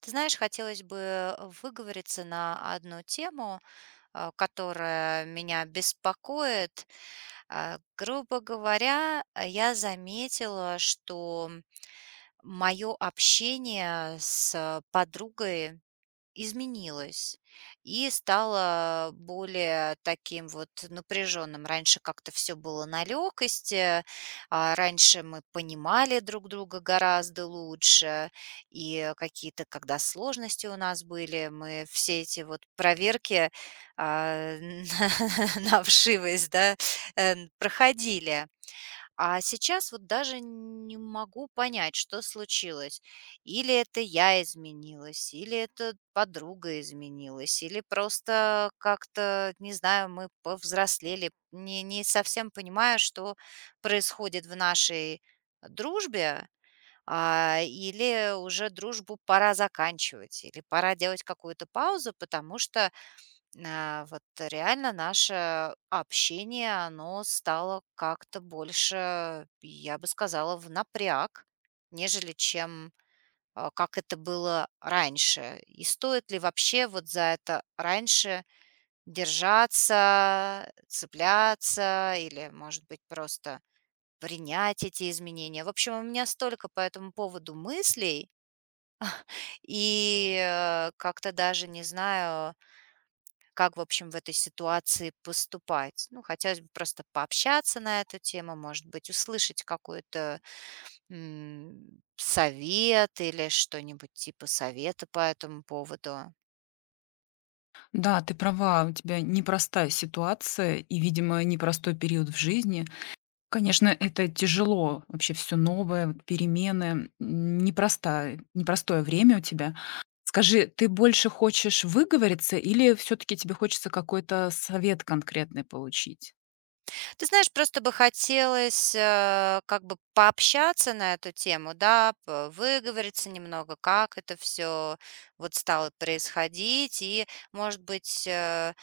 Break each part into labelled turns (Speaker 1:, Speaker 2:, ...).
Speaker 1: Ты знаешь, хотелось бы выговориться на одну тему, которая меня беспокоит. Грубо говоря, я заметила, что мое общение с подругой изменилось и стало более таким вот напряженным. Раньше как-то все было на лёгкости, раньше мы понимали друг друга гораздо лучше, и какие-то, когда сложности у нас были, мы все эти вот проверки, а, на вшивость, да, проходили. А сейчас вот даже не могу понять, что случилось. Или это я изменилась, или это подруга изменилась, или просто как-то, не знаю, мы повзрослели. Не совсем понимаю, что происходит в нашей дружбе, или уже дружбу пора заканчивать, или пора делать какую-то паузу, потому что вот реально наше общение, оно стало как-то больше, я бы сказала, в напряг, нежели чем как это было раньше. И стоит ли вообще вот за это раньше держаться, цепляться или, может быть, просто принять эти изменения. В общем, у меня столько по этому поводу мыслей, и как-то даже не знаю, как, в общем, в этой ситуации поступать? Ну, хотелось бы просто пообщаться на эту тему, может быть, услышать какой-то совет или что-нибудь типа совета по этому поводу.
Speaker 2: Да, ты права, у тебя непростая ситуация и, видимо, непростой период в жизни. Конечно, это тяжело, вообще все новое, вот перемены, непростое время у тебя. Скажи, ты больше хочешь выговориться или все-таки тебе хочется какой-то совет конкретный получить?
Speaker 1: Ты знаешь, просто бы хотелось, как бы пообщаться на эту тему, да, выговориться немного, как это все вот стало происходить, и, может быть,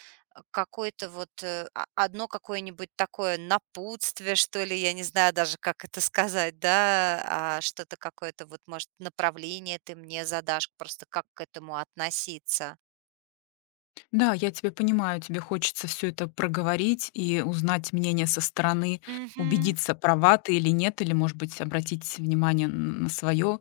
Speaker 1: какое-то вот одно какое-нибудь такое напутствие, что ли, я не знаю даже, как это сказать, да, а что-то какое-то вот, может, направление ты мне задашь, просто как к этому относиться.
Speaker 2: Да, я тебя понимаю, тебе хочется все это проговорить и узнать мнение со стороны,
Speaker 1: Мгм.
Speaker 2: убедиться, права ты или нет, или, может быть, обратить внимание на свое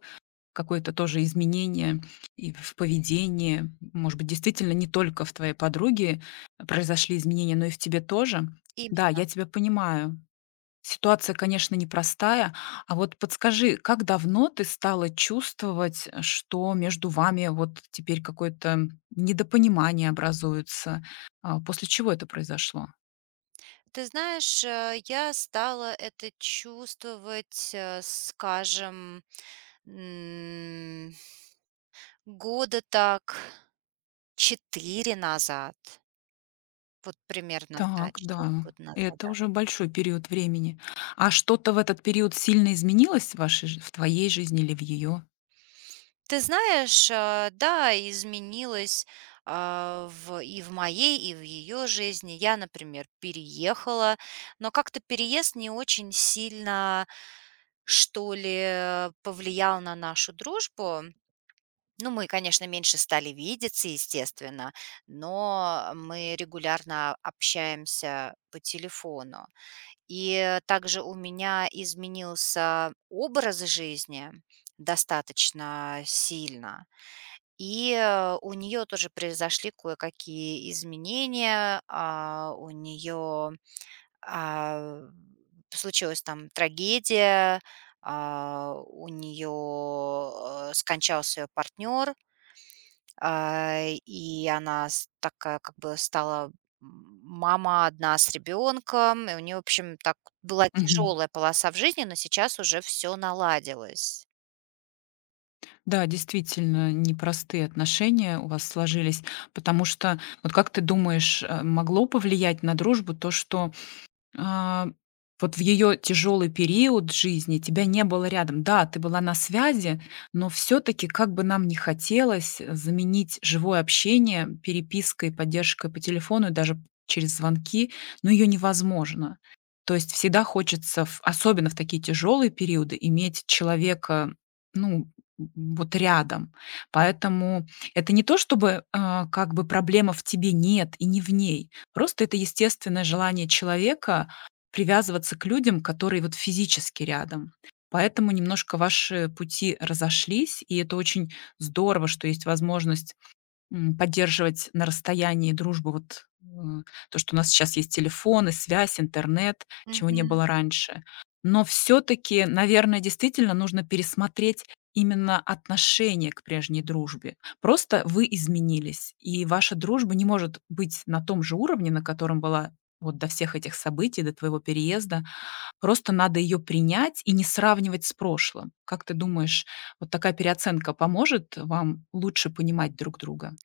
Speaker 2: какое-то тоже изменение и в поведении. Может быть, действительно не только в твоей подруге произошли изменения, но и в тебе тоже. Да,
Speaker 1: Именно.
Speaker 2: я тебя понимаю. Ситуация, конечно, непростая. А вот подскажи, как давно ты стала чувствовать, что между вами вот теперь какое-то недопонимание образуется? После чего это произошло?
Speaker 1: Ты знаешь, я стала это чувствовать, скажем, м, года так 4 назад. Вот примерно, да,
Speaker 2: Так,
Speaker 1: 4
Speaker 2: да.
Speaker 1: года назад,
Speaker 2: Это
Speaker 1: да.
Speaker 2: уже большой период времени. А что-то в этот период сильно изменилось в в твоей жизни или в ее?
Speaker 1: Ты знаешь, да, изменилось, в и в моей, и в ее жизни. Я, например, переехала, но как-то переезд не очень сильно, что ли, повлиял на нашу дружбу. Ну, мы, конечно, меньше стали видеться, естественно, но мы регулярно общаемся по телефону. И также у меня изменился образ жизни достаточно сильно. И у нее тоже произошли кое-какие изменения. У нее а, случилась там трагедия, у нее скончался ее партнер, и она с такая как бы стала мама одна с ребенком, и у нее, в общем, так была
Speaker 2: Мгм.
Speaker 1: тяжелая полоса в жизни, но сейчас уже все наладилось.
Speaker 2: Да, действительно, непростые отношения у вас сложились, потому что вот как ты думаешь, могло повлиять на дружбу то, что А, вот в ее тяжелый период жизни тебя не было рядом. Да, ты была на связи, но все таки как бы нам ни хотелось, заменить живое общение перепиской, поддержкой по телефону и даже через звонки, но ее невозможно. То есть всегда хочется, в особенно в такие тяжелые периоды, иметь человека, ну, вот рядом. Поэтому это не то, чтобы, как бы проблема в тебе нет и не в ней. Просто это естественное желание человека привязываться к людям, которые вот физически рядом. Поэтому немножко ваши пути разошлись, и это очень здорово, что есть возможность поддерживать на расстоянии дружбу, вот, то, что у нас сейчас есть телефоны, связь, интернет, чего не было раньше. Но все таки наверное, действительно нужно пересмотреть именно отношение к прежней дружбе. Просто вы изменились, и ваша дружба не может быть на том же уровне, на котором была вот до всех этих событий, до твоего переезда. Просто надо ее принять и не сравнивать с прошлым. Как ты думаешь, вот такая переоценка поможет вам лучше понимать друг друга?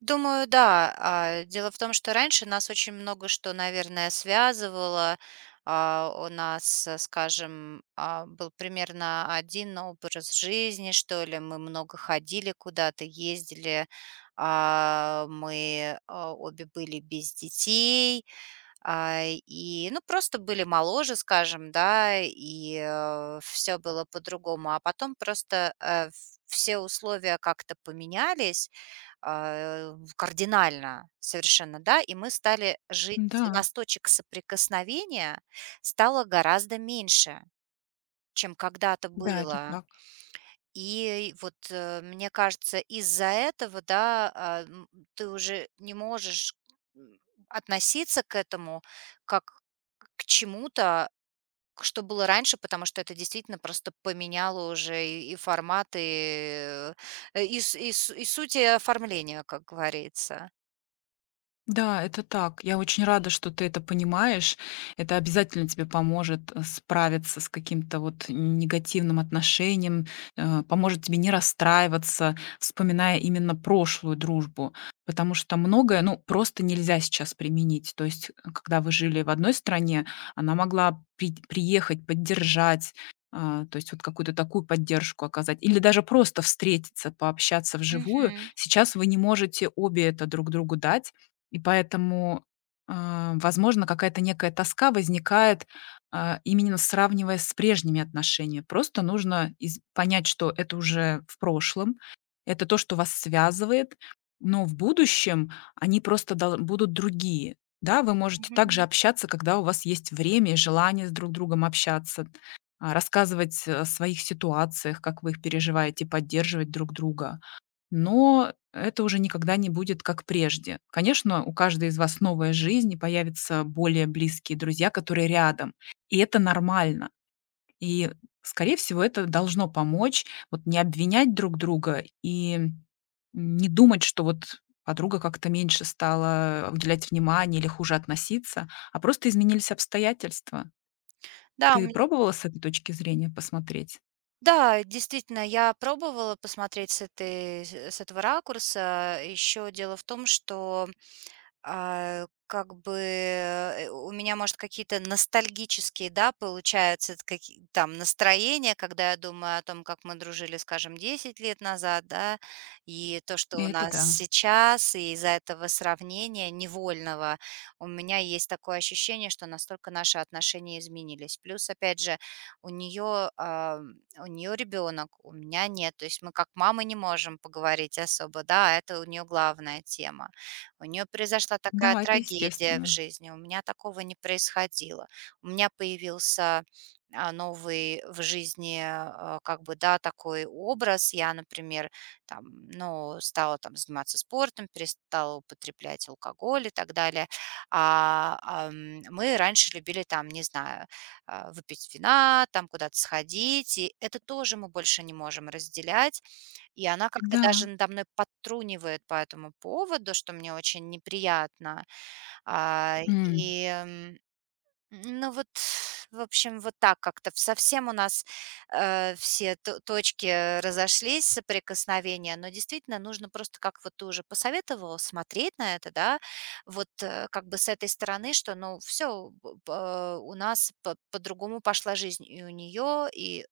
Speaker 1: Думаю, да. Дело в том, что раньше нас очень много что, наверное, связывало. У нас, скажем, был примерно один образ жизни, что ли. Мы много ходили куда-то, ездили. Мы обе были без детей. И, ну, просто были моложе, скажем, да, и, все было по-другому. А потом просто, все условия как-то поменялись, а, в кардинально совершенно, да, и мы стали жить у
Speaker 2: Да,
Speaker 1: нас точек соприкосновения стало гораздо меньше, чем когда-то
Speaker 2: да, это
Speaker 1: было.
Speaker 2: так.
Speaker 1: И вот, мне кажется, из-за этого, да, ты уже не можешь, м, относиться к этому как к чему-то, к что было раньше, потому что это действительно просто поменяло уже и формат, и, э, и с и су и суть оформления, как говорится.
Speaker 2: Да, это так. Я очень рада, что ты это понимаешь. Это обязательно тебе поможет справиться с каким-то вот негативным отношением, поможет тебе не расстраиваться, вспоминая именно прошлую дружбу. Потому что многое, ну, просто нельзя сейчас применить. То есть, когда вы жили в одной стране, она могла приехать, поддержать, то есть вот какую-то такую поддержку оказать, или даже просто встретиться, пообщаться вживую.
Speaker 1: Мгм,
Speaker 2: Сейчас вы не можете обе это друг другу дать, и поэтому, возможно, какая-то некая тоска возникает, именно сравнивая с прежними отношениями. Просто нужно из понять, что это уже в прошлом, это то, что вас связывает, но в будущем они просто дол будут другие. Да, вы можете также
Speaker 1: мгм.
Speaker 2: общаться, когда у вас есть время и желание с друг другом общаться, рассказывать о своих ситуациях, как вы их переживаете, поддерживать друг друга. Но это уже никогда не будет как прежде. Конечно, у каждой из вас новая жизнь, и появятся более близкие друзья, которые рядом. И это нормально. И, скорее всего, это должно помочь вот не обвинять друг друга и не думать, что вот подруга как-то меньше стала уделять внимание или хуже относиться, а просто изменились обстоятельства.
Speaker 1: Да,
Speaker 2: Ты пробовала с этой точки зрения посмотреть?
Speaker 1: да, действительно, я пробовала посмотреть с этого ракурса. Еще дело в том, что как бы, у меня, может, какие-то ностальгические, да, получаются т каки там настроения, когда я думаю о том, как мы дружили, скажем, 10 лет назад, да, и то, что
Speaker 2: И
Speaker 1: у
Speaker 2: это
Speaker 1: нас
Speaker 2: да.
Speaker 1: сейчас, и из-за этого сравнения невольного у меня есть такое ощущение, что настолько наши отношения изменились. Плюс, опять же, у нее у нее ребенок, у меня нет. То есть мы как мамы не можем поговорить особо, да, а это у нее главная тема. У нее произошла такая
Speaker 2: Да, это
Speaker 1: трагедия в
Speaker 2: естественно.
Speaker 1: жизни, у меня такого не происходило. У меня появился, новый в жизни, как бы, да, такой образ. Я, например, там, ну, стала там заниматься спортом, перестала употреблять алкоголь и так далее. Мы раньше любили там, не знаю, выпить вина, там куда-то сходить, и это тоже мы больше не можем разделять. И она как-то
Speaker 2: Да.
Speaker 1: даже надо мной подтрунивает по этому поводу, что мне очень неприятно. А,
Speaker 2: М.
Speaker 1: и, ну вот, в общем, вот так как-то совсем у нас, все то точки разошлись соприкосновения, но действительно нужно просто, как вот ты уже посоветовала, смотреть на это, да, вот, как бы с этой стороны, что, ну, все, у нас по по-другому пошла жизнь и у нее и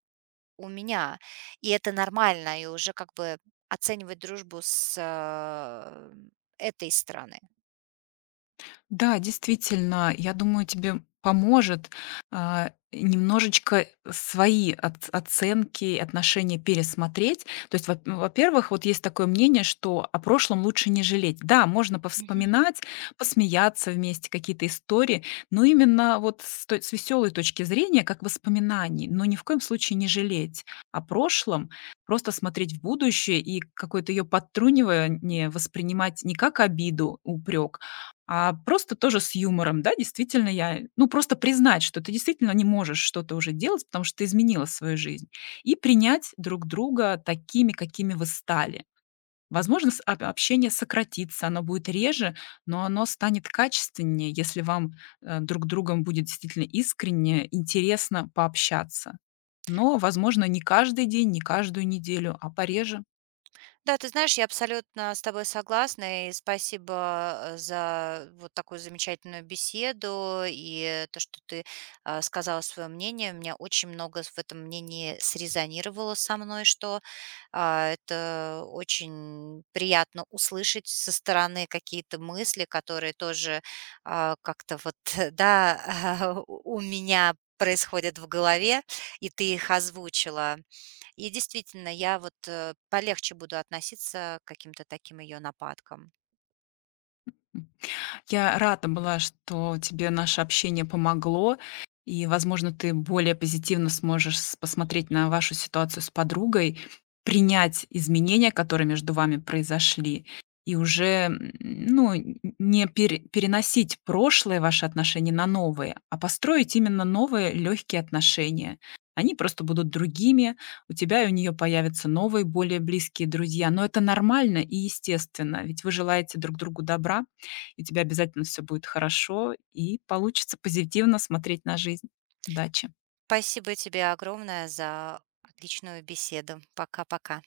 Speaker 1: у меня. И это нормально, и уже как бы оценивать дружбу с этой стороны.
Speaker 2: Да, действительно, я думаю, тебе поможет, немножечко свои оц оценки, и отношения пересмотреть. То есть, во-первых, вот есть такое мнение, что о прошлом лучше не жалеть. Да, можно повспоминать, посмеяться вместе, какие-то истории, но именно вот с веселой точки зрения, как воспоминаний, но ни в коем случае не жалеть о прошлом, просто смотреть в будущее и какое-то ее подтрунивание воспринимать не как обиду, упрек, а просто тоже с юмором, да, действительно просто признать, что ты действительно не можешь что-то уже делать, потому что ты изменила свою жизнь. И принять друг друга такими, какими вы стали. Возможно, общение сократится, оно будет реже, но оно станет качественнее, если вам друг другом будет действительно искренне интересно пообщаться. Но, возможно, не каждый день, не каждую неделю, а пореже.
Speaker 1: Да, ты знаешь, я абсолютно с тобой согласна, и спасибо за вот такую замечательную беседу и то, что ты сказала свое мнение. У меня очень много в этом мнении срезонировало со мной, что это очень приятно услышать со стороны какие-то мысли, которые тоже как-то вот, да, у меня происходят в голове, и ты их озвучила. И действительно, я вот, полегче буду относиться к каким-то таким ее нападкам.
Speaker 2: Я рада была, что тебе наше общение помогло, и, возможно, ты более позитивно сможешь посмотреть на вашу ситуацию с подругой, принять изменения, которые между вами произошли, и уже ну, н- не пере- переносить прошлые ваши отношения на новые, а построить именно новые легкие отношения. Они просто будут другими, у тебя и у нее появятся новые, более близкие друзья. Но это нормально и естественно, ведь вы желаете друг другу добра и у тебя обязательно все будет хорошо, и получится позитивно смотреть на жизнь. Удачи!
Speaker 1: Спасибо тебе огромное за отличную беседу. Пока-пока.